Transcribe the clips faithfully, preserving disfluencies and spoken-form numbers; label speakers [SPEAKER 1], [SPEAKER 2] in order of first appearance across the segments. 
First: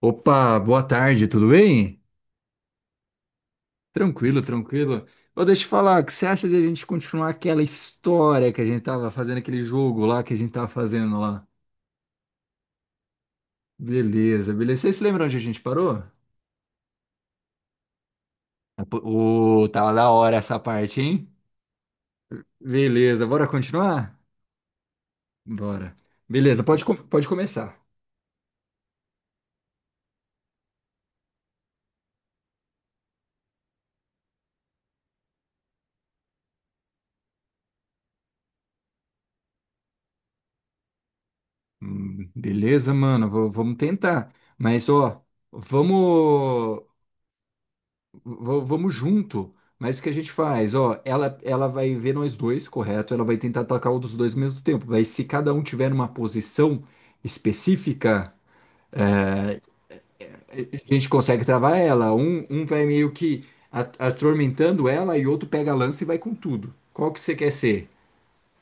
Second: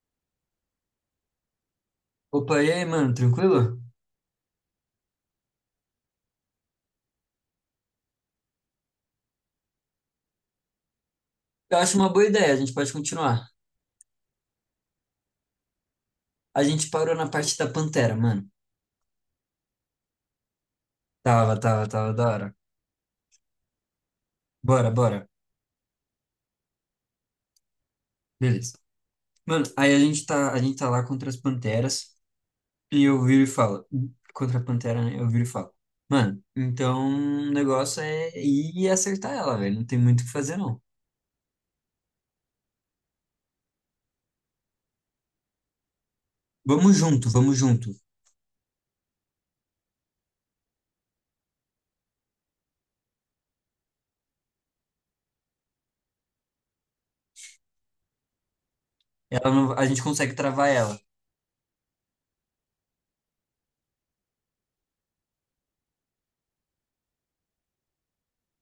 [SPEAKER 1] Opa, boa tarde, tudo bem?
[SPEAKER 2] Opa, e aí, mano, tranquilo?
[SPEAKER 1] Tranquilo, tranquilo. Ô, deixa eu falar, o que você acha de a gente continuar aquela história que a gente tava fazendo, aquele jogo lá que a gente tava fazendo lá?
[SPEAKER 2] Eu acho uma boa ideia, a gente pode continuar.
[SPEAKER 1] Beleza, beleza. Vocês se lembram onde a gente parou?
[SPEAKER 2] A gente parou na parte da Pantera, mano.
[SPEAKER 1] Ah, pô. Ô, tava da hora essa parte, hein?
[SPEAKER 2] Tava, tava, tava da hora.
[SPEAKER 1] Beleza, bora continuar?
[SPEAKER 2] Bora, bora.
[SPEAKER 1] Bora. Beleza, pode, com- pode começar.
[SPEAKER 2] Beleza. Mano, aí a gente tá, a gente tá lá contra as Panteras e eu viro e falo. Contra a Pantera, né? Eu viro e falo. Mano, então o negócio é ir acertar ela, velho. Não tem muito o que fazer, não.
[SPEAKER 1] Hum, beleza, mano, v- vamos tentar. Mas, ó, vamos.
[SPEAKER 2] Vamos junto, vamos junto.
[SPEAKER 1] v- vamos junto. Mas o que a gente faz? Ó, ela, ela vai ver nós dois, correto? Ela vai tentar atacar um dos dois ao mesmo tempo. Mas se cada um tiver numa posição específica,
[SPEAKER 2] Ela não- A gente consegue travar
[SPEAKER 1] a
[SPEAKER 2] ela.
[SPEAKER 1] gente consegue travar ela. Um, um vai meio que a- atormentando ela e outro pega a lança e vai com tudo. Qual que você quer ser?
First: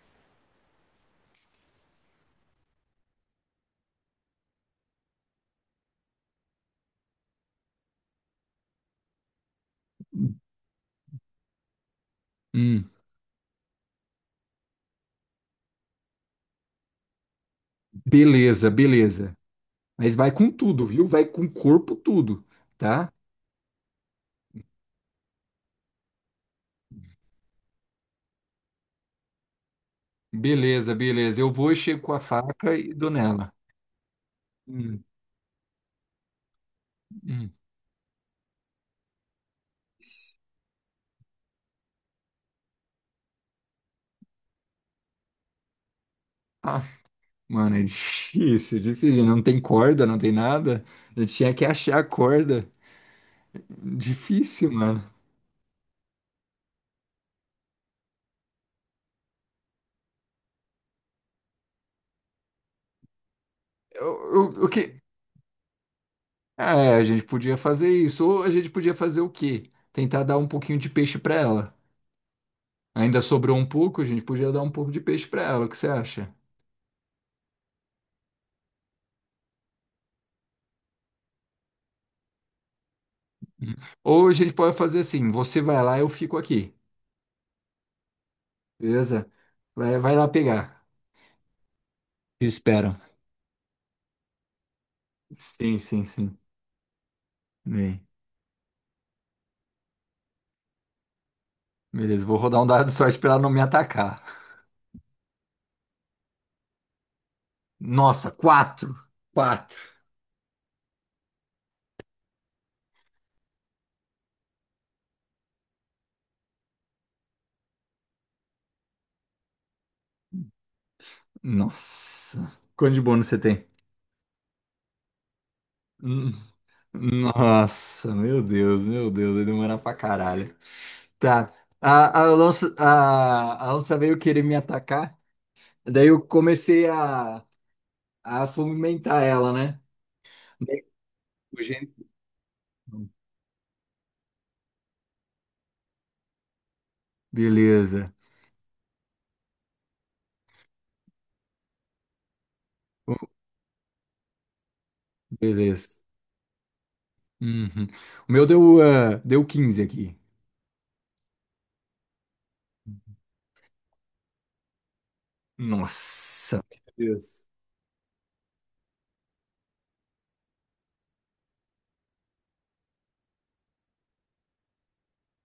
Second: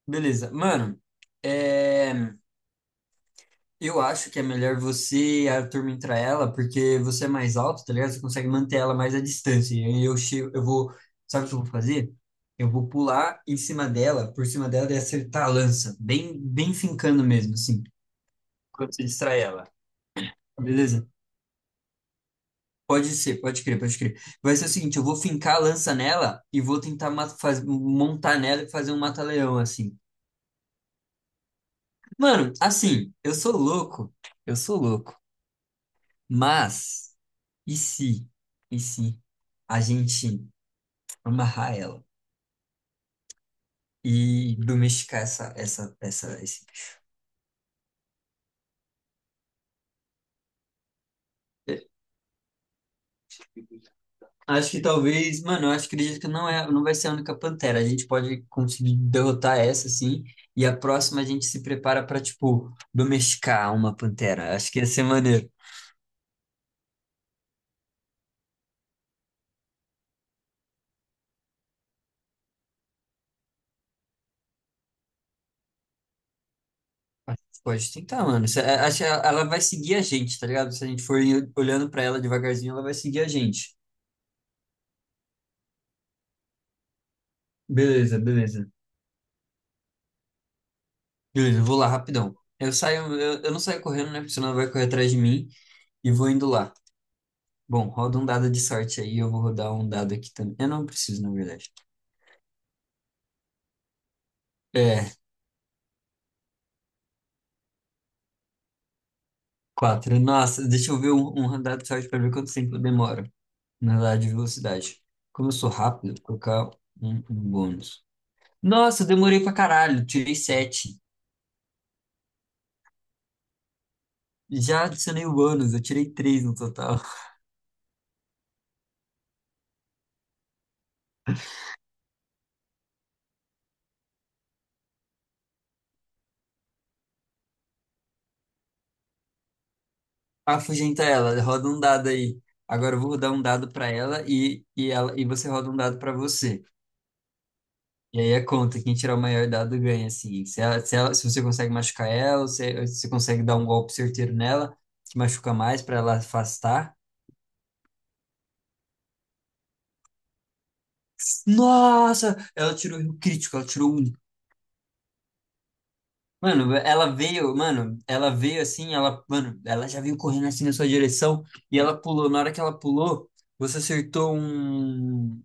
[SPEAKER 2] Beleza. Mano, é. Eu acho que é melhor você atormentar ela, porque você é mais alto, tá ligado? Você consegue manter ela mais à distância. E eu chego, eu vou, sabe o que eu vou fazer? Eu vou
[SPEAKER 1] Hum,
[SPEAKER 2] pular em cima dela, por cima dela e acertar a lança, bem, bem fincando mesmo, assim,
[SPEAKER 1] beleza,
[SPEAKER 2] quando você
[SPEAKER 1] beleza.
[SPEAKER 2] distrai ela.
[SPEAKER 1] Mas vai com tudo, viu?
[SPEAKER 2] Beleza?
[SPEAKER 1] Vai com o corpo tudo,
[SPEAKER 2] Pode
[SPEAKER 1] tá?
[SPEAKER 2] ser, pode crer, pode crer. Vai ser o seguinte, eu vou fincar a lança nela e vou tentar ma- faz- montar nela e fazer um mata-leão, assim.
[SPEAKER 1] Beleza, beleza. Eu vou e chego com a
[SPEAKER 2] Mano,
[SPEAKER 1] faca e dou
[SPEAKER 2] assim, eu
[SPEAKER 1] nela.
[SPEAKER 2] sou louco, eu sou
[SPEAKER 1] Hum,
[SPEAKER 2] louco, mas
[SPEAKER 1] hum.
[SPEAKER 2] E se, e se a gente amarrar ela e domesticar essa, essa, essa, esse...
[SPEAKER 1] Ah, mano, é difícil, difícil. Não tem corda, não tem nada. Eu tinha que achar a corda. Difícil,
[SPEAKER 2] Acho que
[SPEAKER 1] mano.
[SPEAKER 2] talvez, mano, eu acho que acredito que não é, não vai ser a única pantera. A gente pode conseguir derrotar essa, assim, e a próxima a gente se prepara pra, tipo, domesticar uma
[SPEAKER 1] Eu-
[SPEAKER 2] pantera.
[SPEAKER 1] eu- O
[SPEAKER 2] Acho que ia
[SPEAKER 1] que?
[SPEAKER 2] ser maneiro.
[SPEAKER 1] É, a gente podia fazer isso. Ou a gente podia fazer o quê? Tentar dar um pouquinho de peixe pra ela. Ainda sobrou um pouco, a gente podia dar um pouco de peixe pra ela. O que você acha?
[SPEAKER 2] Acho que pode tentar, mano. Se- é, acho que ela ela vai seguir a gente, tá ligado? Se a gente for olhando pra ela devagarzinho, ela vai seguir a
[SPEAKER 1] Hum.
[SPEAKER 2] gente.
[SPEAKER 1] Ou a gente pode fazer assim: você vai lá, eu fico aqui.
[SPEAKER 2] Beleza, beleza.
[SPEAKER 1] Beleza? Vai, vai lá pegar.
[SPEAKER 2] Beleza, vou lá rapidão.
[SPEAKER 1] Te
[SPEAKER 2] Eu
[SPEAKER 1] espero.
[SPEAKER 2] saio, eu, eu não saio correndo, né? Porque senão vai correr atrás de mim
[SPEAKER 1] Sim, sim,
[SPEAKER 2] e vou
[SPEAKER 1] sim.
[SPEAKER 2] indo lá. Bom,
[SPEAKER 1] Bem,
[SPEAKER 2] roda um dado de sorte aí, eu vou rodar um dado aqui também. Eu não preciso, na verdade.
[SPEAKER 1] beleza, vou rodar um dado de sorte pra ela não me atacar.
[SPEAKER 2] É,
[SPEAKER 1] Nossa, quatro. Quatro.
[SPEAKER 2] quatro. Nossa, deixa eu ver um, um dado de sorte para ver quanto tempo demora. Na dado de velocidade. Como eu sou rápido, vou colocar um, um bônus. Nossa, eu demorei pra caralho, tirei sete.
[SPEAKER 1] Nossa. Quanto de bônus você tem?
[SPEAKER 2] Já adicionei o bônus, eu tirei
[SPEAKER 1] Hum.
[SPEAKER 2] três no total.
[SPEAKER 1] Nossa, meu Deus, meu Deus, vai demorar pra caralho. Tá. A, a, onça, a, a onça veio querer me atacar. Daí eu comecei a, a fomentar ela, né? Daí
[SPEAKER 2] Afugentar ela.
[SPEAKER 1] o
[SPEAKER 2] Roda um
[SPEAKER 1] gen-
[SPEAKER 2] dado aí. Agora eu vou rodar um dado pra ela e, e, ela, e você roda um dado pra você.
[SPEAKER 1] Beleza.
[SPEAKER 2] E aí é conta, quem tirar o maior dado ganha, assim. Se ela, se ela, se você consegue machucar ela, ou se se você
[SPEAKER 1] O-
[SPEAKER 2] consegue dar um golpe certeiro nela, que machuca mais
[SPEAKER 1] Beleza.
[SPEAKER 2] pra ela afastar.
[SPEAKER 1] Uhum. O meu deu, ah, deu quinze aqui.
[SPEAKER 2] Nossa! Ela tirou um crítico, ela tirou um.
[SPEAKER 1] Nossa,
[SPEAKER 2] Mano,
[SPEAKER 1] meu
[SPEAKER 2] ela
[SPEAKER 1] Deus.
[SPEAKER 2] veio, mano, ela veio assim, ela, mano, ela já veio correndo assim na sua direção e ela pulou. Na hora que ela pulou, você acertou um.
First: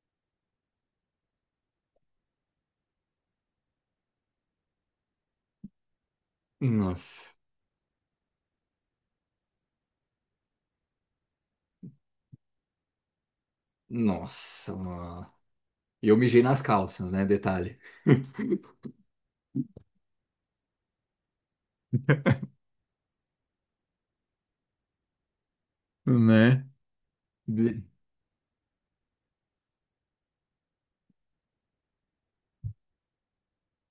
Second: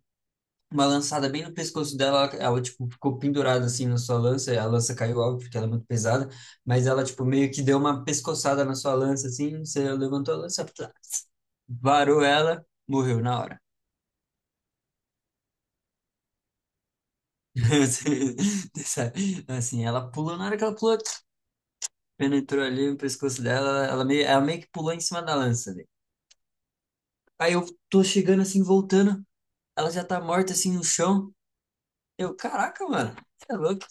[SPEAKER 2] uma lançada bem no pescoço dela, ela, ela, tipo, ficou pendurada, assim, na sua lança, e a lança caiu, óbvio, porque ela é muito pesada, mas ela, tipo,
[SPEAKER 1] Nossa.
[SPEAKER 2] meio que deu uma pescoçada na sua lança, assim, você levantou a lança, plá, varou ela, morreu na hora.
[SPEAKER 1] Nossa, nossa. E eu mijei nas calças, né? Detalhe.
[SPEAKER 2] Sabe? Assim, ela pulou, na hora que ela pulou, penetrou ali no pescoço dela, ela meio, ela meio que pulou em cima da lança, né?
[SPEAKER 1] Né?
[SPEAKER 2] Aí eu
[SPEAKER 1] De-
[SPEAKER 2] tô chegando, assim, voltando, ela já tá morta, assim, no chão, eu, caraca, mano, você é louco,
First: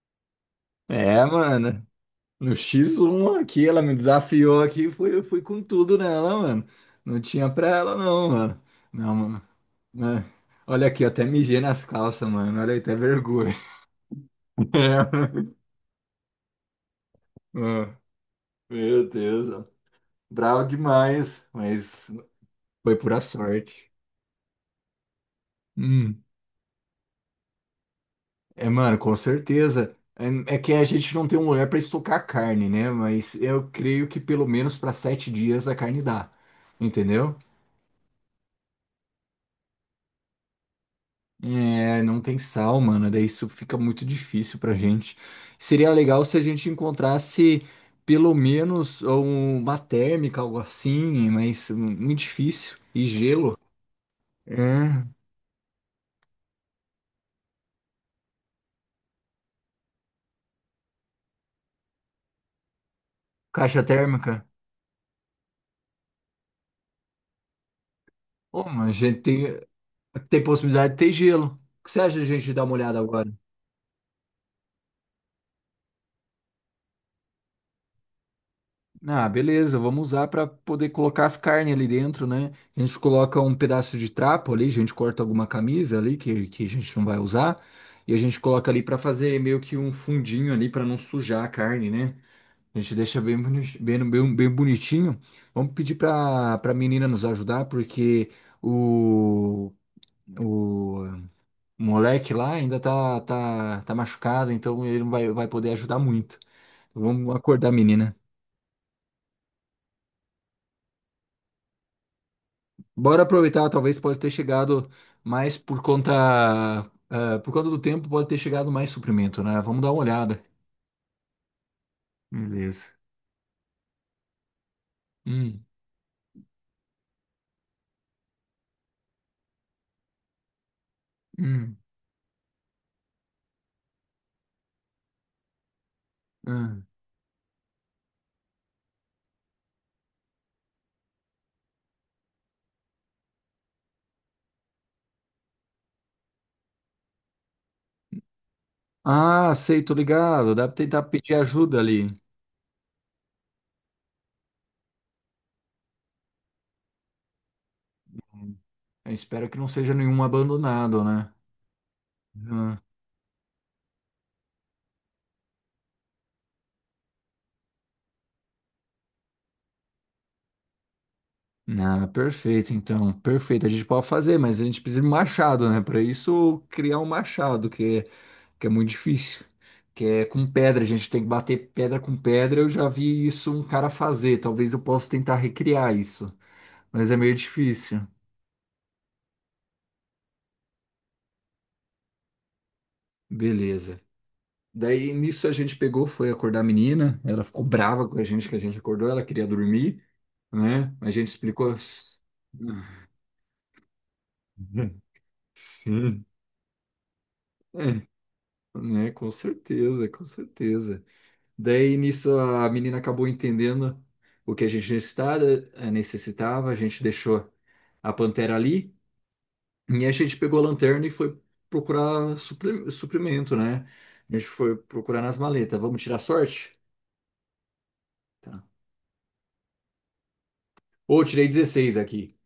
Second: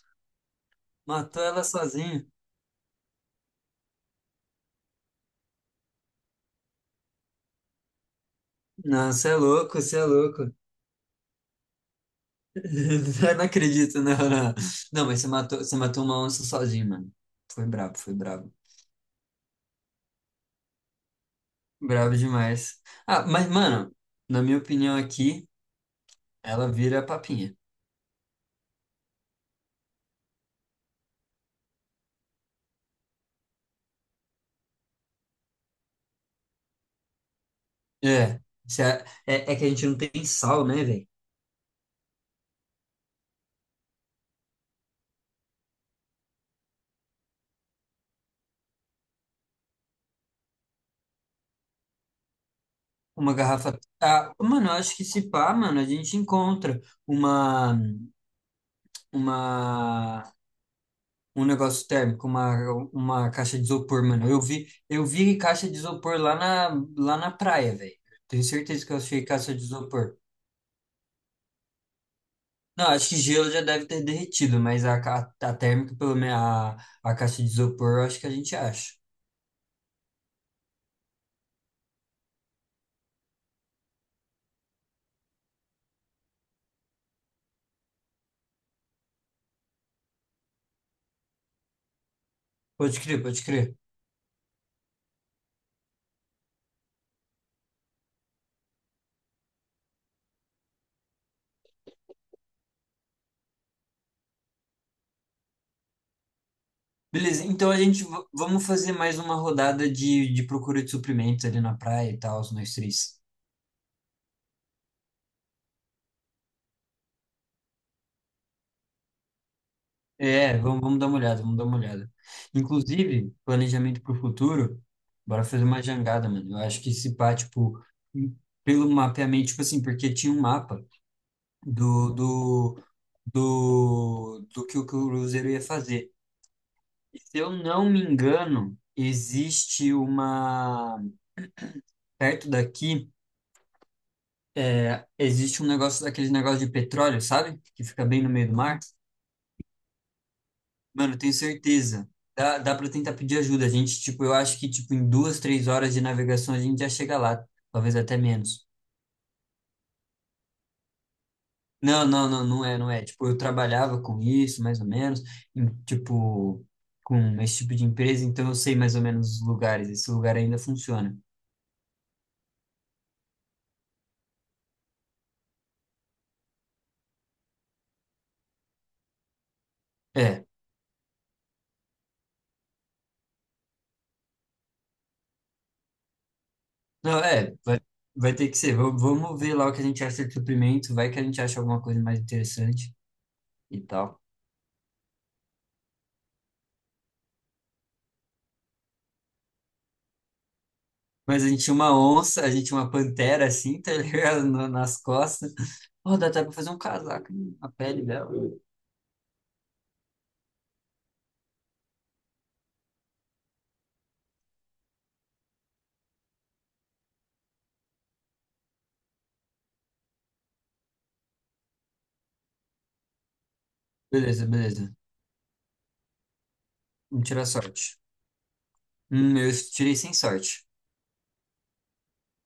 [SPEAKER 1] É,
[SPEAKER 2] matou ela
[SPEAKER 1] mano.
[SPEAKER 2] sozinho.
[SPEAKER 1] No xis um aqui, ela me desafiou aqui, fui, eu fui com tudo nela, mano. Não tinha pra ela, não, mano.
[SPEAKER 2] Não,
[SPEAKER 1] Não,
[SPEAKER 2] você é
[SPEAKER 1] mano.
[SPEAKER 2] louco, você é
[SPEAKER 1] Né?
[SPEAKER 2] louco.
[SPEAKER 1] Olha aqui, eu até mijei nas calças, mano. Olha aí, até
[SPEAKER 2] Eu não
[SPEAKER 1] vergonha.
[SPEAKER 2] acredito, não, não. Não, mas você matou, você matou uma onça sozinho, mano. Foi
[SPEAKER 1] Ah,
[SPEAKER 2] brabo, foi brabo.
[SPEAKER 1] meu Deus, ó. Bravo demais, mas
[SPEAKER 2] Brabo demais.
[SPEAKER 1] foi pura
[SPEAKER 2] Ah, mas,
[SPEAKER 1] sorte.
[SPEAKER 2] mano, na minha opinião aqui,
[SPEAKER 1] Hum.
[SPEAKER 2] ela vira papinha.
[SPEAKER 1] É, mano, com certeza. É é que a gente não tem um lugar para estocar carne, né? Mas eu creio que pelo menos para sete dias a carne dá, entendeu?
[SPEAKER 2] É, se a- é, é que a gente não tem sal, né, velho?
[SPEAKER 1] É, não tem sal, mano. Daí isso fica muito difícil pra gente. Seria legal se a gente encontrasse pelo menos um- uma térmica, algo assim, mas hum, muito difícil. E
[SPEAKER 2] Uma
[SPEAKER 1] gelo.
[SPEAKER 2] garrafa. Ah,
[SPEAKER 1] É,
[SPEAKER 2] mano, eu acho que se pá, mano, a gente encontra uma, uma, um negócio térmico, uma, uma caixa de
[SPEAKER 1] caixa
[SPEAKER 2] isopor, mano.
[SPEAKER 1] térmica.
[SPEAKER 2] Eu vi, eu vi caixa de isopor lá na, lá na praia, velho. Tenho
[SPEAKER 1] Ô,
[SPEAKER 2] certeza
[SPEAKER 1] mas a
[SPEAKER 2] que eu
[SPEAKER 1] gente
[SPEAKER 2] achei caixa
[SPEAKER 1] tem,
[SPEAKER 2] de isopor.
[SPEAKER 1] tem possibilidade de ter gelo. O que você acha de a gente dar uma
[SPEAKER 2] Não,
[SPEAKER 1] olhada
[SPEAKER 2] acho que
[SPEAKER 1] agora?
[SPEAKER 2] gelo já deve ter derretido, mas a, ca- a, térmica, pelo menos a, a caixa de isopor, eu acho que a gente acha.
[SPEAKER 1] Ah, beleza, vamos usar para poder colocar as carnes ali dentro, né? A gente coloca um pedaço de trapo ali, a gente corta alguma camisa ali que, que a gente não vai usar, e a gente coloca ali para fazer meio que um fundinho ali para não sujar a carne, né? A gente
[SPEAKER 2] Pode
[SPEAKER 1] deixa
[SPEAKER 2] crer,
[SPEAKER 1] bem,
[SPEAKER 2] pode crer.
[SPEAKER 1] boni- bem, bem, bem bonitinho. Vamos pedir para para menina nos ajudar, porque o, o moleque lá ainda tá, tá, tá machucado, então ele não vai, vai poder ajudar muito. Vamos
[SPEAKER 2] Beleza,
[SPEAKER 1] acordar
[SPEAKER 2] então
[SPEAKER 1] a
[SPEAKER 2] a gente
[SPEAKER 1] menina.
[SPEAKER 2] v- vamos fazer mais uma rodada de, de procura de suprimentos ali na praia e tal, nós três.
[SPEAKER 1] Bora aproveitar, talvez pode ter chegado mais por conta, ah, por conta do tempo, pode ter chegado mais suprimento, né? Vamos dar uma olhada.
[SPEAKER 2] É, vamos, vamos dar uma olhada, vamos dar uma olhada.
[SPEAKER 1] Beleza.
[SPEAKER 2] Inclusive, planejamento para o futuro, bora
[SPEAKER 1] Hum,
[SPEAKER 2] fazer uma jangada, mano. Eu acho que esse pá, tipo, pelo mapeamento, tipo assim, porque tinha um mapa
[SPEAKER 1] hum,
[SPEAKER 2] do, do, do, do que o cruzeiro ia fazer.
[SPEAKER 1] hum.
[SPEAKER 2] Se eu não me engano, existe uma. Perto daqui, é, existe um negócio, aquele negócio de petróleo, sabe? Que fica bem no meio do mar.
[SPEAKER 1] Ah, sei, tô ligado. Dá pra tentar
[SPEAKER 2] Mano, eu tenho
[SPEAKER 1] pedir ajuda ali.
[SPEAKER 2] certeza. Dá, dá pra tentar pedir ajuda. A gente, tipo, eu acho que, tipo, em duas, três horas de navegação a gente já chega lá. Talvez até menos.
[SPEAKER 1] Eu espero que não seja nenhum abandonado, né?
[SPEAKER 2] Não, não, não, não é,
[SPEAKER 1] Hum.
[SPEAKER 2] não é. Tipo, eu trabalhava com isso, mais ou menos, em, tipo, com esse tipo de empresa, então eu sei mais ou menos os lugares. Esse lugar ainda funciona.
[SPEAKER 1] Ah, perfeito, então. Perfeito. A gente pode fazer, mas a gente precisa de um machado, né? Para isso, criar um machado, que que é muito difícil, que é
[SPEAKER 2] É,
[SPEAKER 1] com pedra, a gente tem que bater pedra com pedra. Eu já vi isso um cara fazer, talvez eu possa tentar recriar isso, mas é
[SPEAKER 2] não,
[SPEAKER 1] meio
[SPEAKER 2] é, vai,
[SPEAKER 1] difícil.
[SPEAKER 2] vai ter que ser. Vamos, vamos ver lá o que a gente acha de suprimento, vai que a gente acha alguma coisa mais interessante e
[SPEAKER 1] Beleza.
[SPEAKER 2] tal.
[SPEAKER 1] Daí nisso a gente pegou, foi acordar a menina, ela ficou brava com a gente que a gente acordou, ela queria dormir, né? A gente
[SPEAKER 2] Mas a gente
[SPEAKER 1] explicou.
[SPEAKER 2] tinha uma onça, a gente tinha uma pantera assim, tá ligado? Na- Nas costas. Ó,
[SPEAKER 1] Sim.
[SPEAKER 2] dá até pra fazer um casaco, hein? A pele
[SPEAKER 1] É,
[SPEAKER 2] dela.
[SPEAKER 1] né? Com certeza, com certeza. Daí nisso a menina acabou entendendo o que a gente necessitava, eh, necessitava, a gente deixou a pantera ali e a gente pegou a lanterna e foi procurar supri- suprimento, né? A gente
[SPEAKER 2] Beleza,
[SPEAKER 1] foi
[SPEAKER 2] beleza.
[SPEAKER 1] procurar nas maletas. Vamos tirar sorte?
[SPEAKER 2] Vamos tirar sorte.
[SPEAKER 1] Tá.
[SPEAKER 2] Hum, eu tirei sem sorte.
[SPEAKER 1] Ô, tirei dezesseis aqui.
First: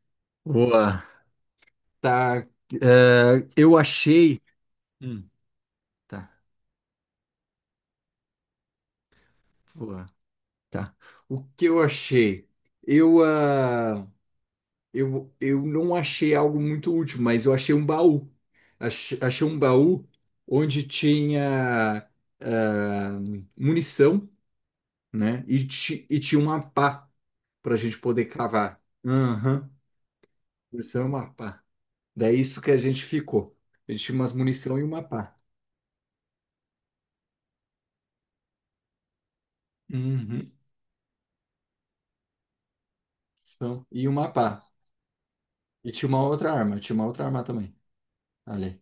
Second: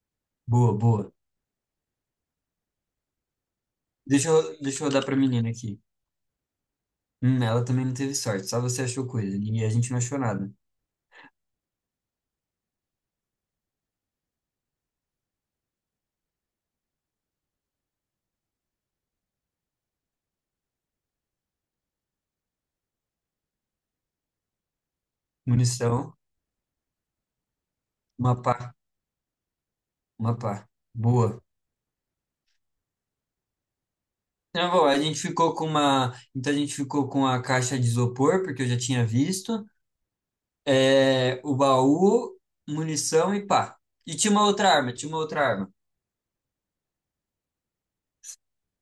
[SPEAKER 2] Boa,
[SPEAKER 1] Boa.
[SPEAKER 2] boa.
[SPEAKER 1] Tá. eh, eu
[SPEAKER 2] Deixa eu,
[SPEAKER 1] achei.
[SPEAKER 2] deixa eu dar pra
[SPEAKER 1] Hum,
[SPEAKER 2] menina aqui.
[SPEAKER 1] tá.
[SPEAKER 2] Hum, ela também não teve sorte, só você achou coisa. E a gente não
[SPEAKER 1] Boa.
[SPEAKER 2] achou nada.
[SPEAKER 1] Tá. O que eu achei? Eu. ah, Eu, eu não achei algo muito útil, mas eu achei um baú. Achei, achei um baú onde tinha ah, munição, né? E, ti-
[SPEAKER 2] Munição,
[SPEAKER 1] e tinha uma pá para a gente poder
[SPEAKER 2] uma pá,
[SPEAKER 1] cavar. Aham.
[SPEAKER 2] uma pá.
[SPEAKER 1] Munição e uma
[SPEAKER 2] Boa.
[SPEAKER 1] pá. Daí isso que a gente ficou. A gente tinha umas
[SPEAKER 2] Tá
[SPEAKER 1] munição e
[SPEAKER 2] bom, a
[SPEAKER 1] uma
[SPEAKER 2] gente
[SPEAKER 1] pá.
[SPEAKER 2] ficou com uma. Então a gente ficou com a caixa de isopor, porque eu já tinha visto.
[SPEAKER 1] Uhum.
[SPEAKER 2] É, o baú, munição e pá.
[SPEAKER 1] Então, e
[SPEAKER 2] E
[SPEAKER 1] uma
[SPEAKER 2] tinha uma
[SPEAKER 1] pá.
[SPEAKER 2] outra arma, tinha uma outra arma.
[SPEAKER 1] E tinha uma outra arma. Tinha uma outra arma também. Ali.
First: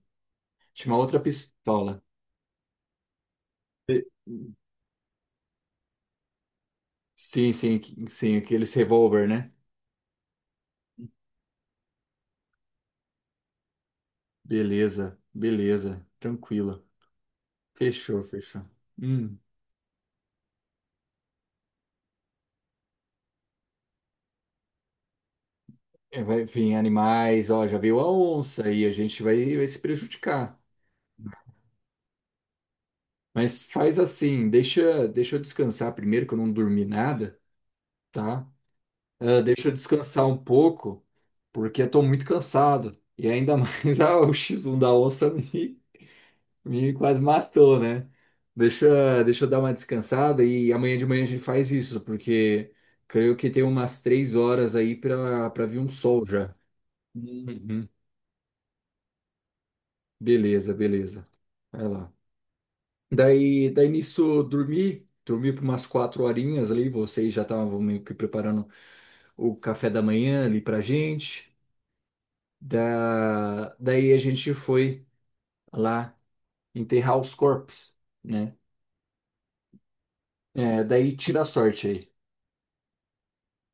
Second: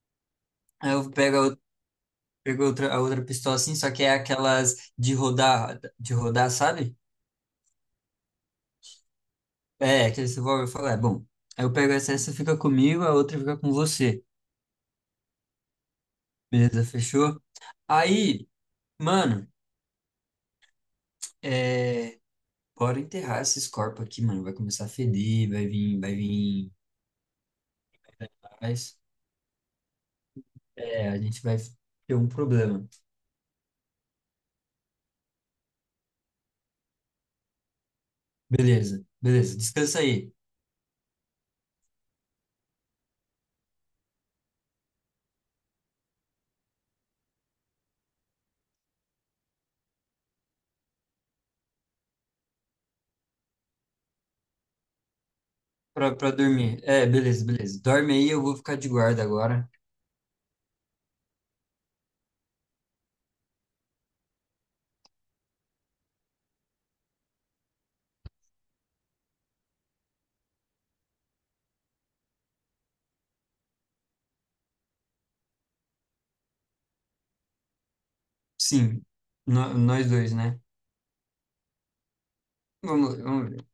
[SPEAKER 1] Tinha
[SPEAKER 2] Aí
[SPEAKER 1] uma
[SPEAKER 2] eu
[SPEAKER 1] outra
[SPEAKER 2] pego a, ou-
[SPEAKER 1] pistola.
[SPEAKER 2] pego a outra, a outra pistola assim, só que
[SPEAKER 1] E-
[SPEAKER 2] é aquelas de rodar, de rodar, sabe?
[SPEAKER 1] Sim, sim, sim, aqueles revólver, né?
[SPEAKER 2] É, aquele revólver, eu falo, é bom. Aí eu pego essa, essa fica comigo, a outra fica com você.
[SPEAKER 1] Beleza, beleza, tranquilo.
[SPEAKER 2] Beleza, fechou?
[SPEAKER 1] Fechou,
[SPEAKER 2] Aí,
[SPEAKER 1] fechou. Hum.
[SPEAKER 2] mano, é, bora enterrar esses corpos aqui, mano. Vai começar a feder, vai vir, vai
[SPEAKER 1] É, vai
[SPEAKER 2] vir.
[SPEAKER 1] vir animais, ó, já veio a onça e a gente vai, vai se prejudicar.
[SPEAKER 2] É, a gente vai ter um problema.
[SPEAKER 1] Mas faz assim, deixa, deixa eu descansar primeiro, que eu não dormi nada, tá?
[SPEAKER 2] Beleza,
[SPEAKER 1] Ah,
[SPEAKER 2] beleza.
[SPEAKER 1] deixa eu
[SPEAKER 2] Descansa
[SPEAKER 1] descansar
[SPEAKER 2] aí
[SPEAKER 1] um pouco, porque eu tô muito cansado. E ainda mais ah, o xis um da onça me, Me quase matou, né? Deixa, deixa eu dar uma descansada e amanhã de manhã a gente faz isso, porque creio que tem umas três horas aí para para vir um
[SPEAKER 2] pra,
[SPEAKER 1] sol
[SPEAKER 2] pra
[SPEAKER 1] já.
[SPEAKER 2] dormir. É, beleza, beleza.
[SPEAKER 1] Uhum.
[SPEAKER 2] Dorme aí, eu vou ficar de guarda agora.
[SPEAKER 1] Beleza, beleza. Vai lá. Daí, daí nisso, dormi, dormi por umas quatro horinhas ali, vocês já estavam meio que preparando o café da manhã ali pra gente. Da, daí a gente foi lá enterrar os corpos, né?
[SPEAKER 2] Sim, no- nós dois, né?
[SPEAKER 1] É, daí tira a sorte aí.
[SPEAKER 2] Vamos, vamos ver.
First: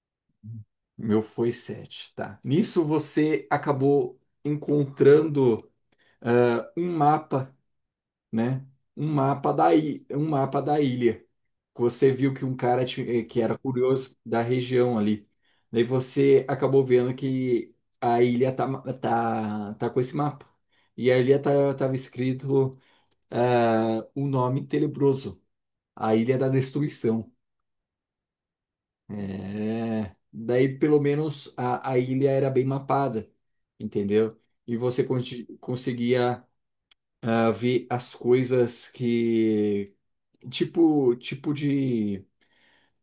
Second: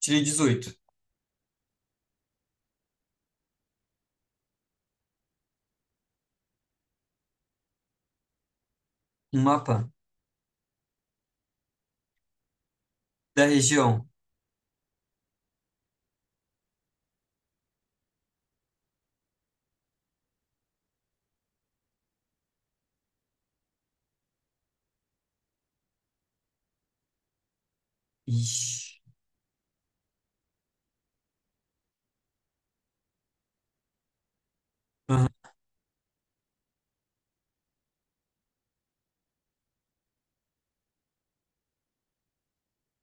[SPEAKER 2] Tirei dezoito.
[SPEAKER 1] Meu foi sete, tá. Nisso você acabou encontrando ah, um mapa, né? Um
[SPEAKER 2] Um
[SPEAKER 1] mapa da,
[SPEAKER 2] mapa
[SPEAKER 1] i- um mapa da ilha. Você viu que um cara ti- eh, que
[SPEAKER 2] da
[SPEAKER 1] era
[SPEAKER 2] região.
[SPEAKER 1] curioso da região ali. Daí você acabou vendo que a ilha tá, ma- tá, tá com esse mapa. E a ilha tá, tava escrito ah, o nome tenebroso, a Ilha da Destruição.
[SPEAKER 2] Ixi.
[SPEAKER 1] É, daí pelo menos a, a ilha era bem mapada, entendeu? E você
[SPEAKER 2] Aham.
[SPEAKER 1] conti- conseguia ah, ver as coisas que tipo tipo de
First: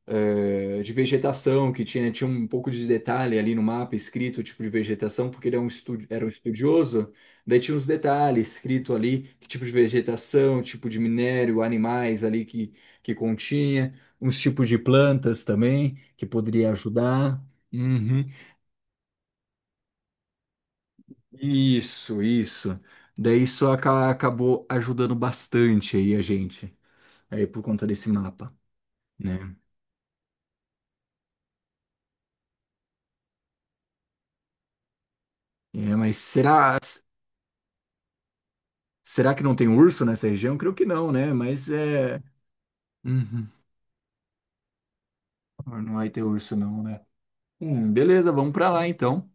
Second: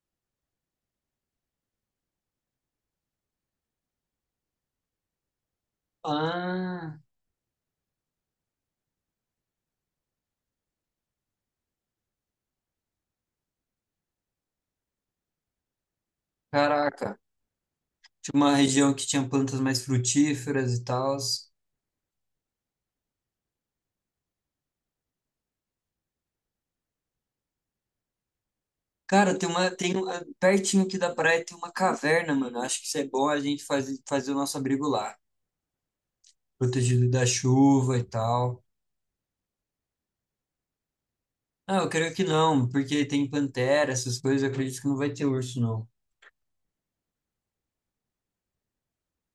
[SPEAKER 1] eh, de vegetação, que tinha, né, tinha um pouco de detalhe ali no mapa escrito, tipo de vegetação, porque ele é um estu- era um
[SPEAKER 2] Ah,
[SPEAKER 1] estudioso, daí tinha uns detalhes escrito ali, que tipo de vegetação, tipo de minério, animais ali que, que continha, uns tipos de plantas também, que poderia
[SPEAKER 2] caraca.
[SPEAKER 1] ajudar. Uhum.
[SPEAKER 2] Tinha uma região que tinha plantas mais frutíferas e tal.
[SPEAKER 1] Isso, isso. Daí isso aca- acabou ajudando bastante aí a gente, aí por conta desse mapa,
[SPEAKER 2] Cara, tem
[SPEAKER 1] né?
[SPEAKER 2] uma, tem uma, pertinho aqui da praia tem uma caverna, mano. Acho que isso é bom a gente fazer, fazer o nosso abrigo lá.
[SPEAKER 1] É, mas será?
[SPEAKER 2] Protegido da chuva e tal.
[SPEAKER 1] Será que não tem urso nessa região? Creio que não, né? Mas
[SPEAKER 2] Ah, eu creio
[SPEAKER 1] é.
[SPEAKER 2] que não, porque tem
[SPEAKER 1] Uhum.
[SPEAKER 2] pantera, essas coisas, eu acredito que não vai ter urso, não.
[SPEAKER 1] Não vai ter urso, não, né? Hum, beleza, vamos pra lá então.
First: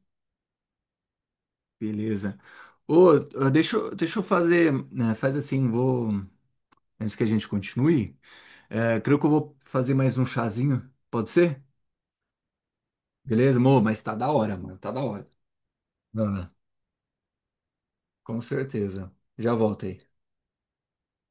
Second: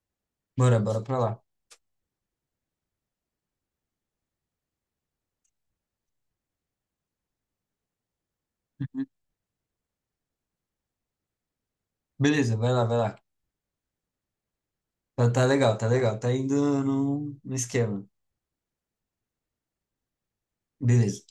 [SPEAKER 2] Bora, bora pra lá.
[SPEAKER 1] Beleza. Ô, ah, deixa, eu- deixa eu fazer. Né, faz assim, vou. Antes que a gente continue, é,
[SPEAKER 2] Uhum.
[SPEAKER 1] creio que eu vou fazer mais um chazinho. Pode ser?
[SPEAKER 2] Beleza, vai lá, vai lá.
[SPEAKER 1] Beleza, amor? Mas tá da hora, mano. Tá da
[SPEAKER 2] Tá,
[SPEAKER 1] hora.
[SPEAKER 2] tá legal, tá legal, tá
[SPEAKER 1] Ah,
[SPEAKER 2] indo no, no esquema.
[SPEAKER 1] com certeza. Já volto aí.
[SPEAKER 2] Beleza.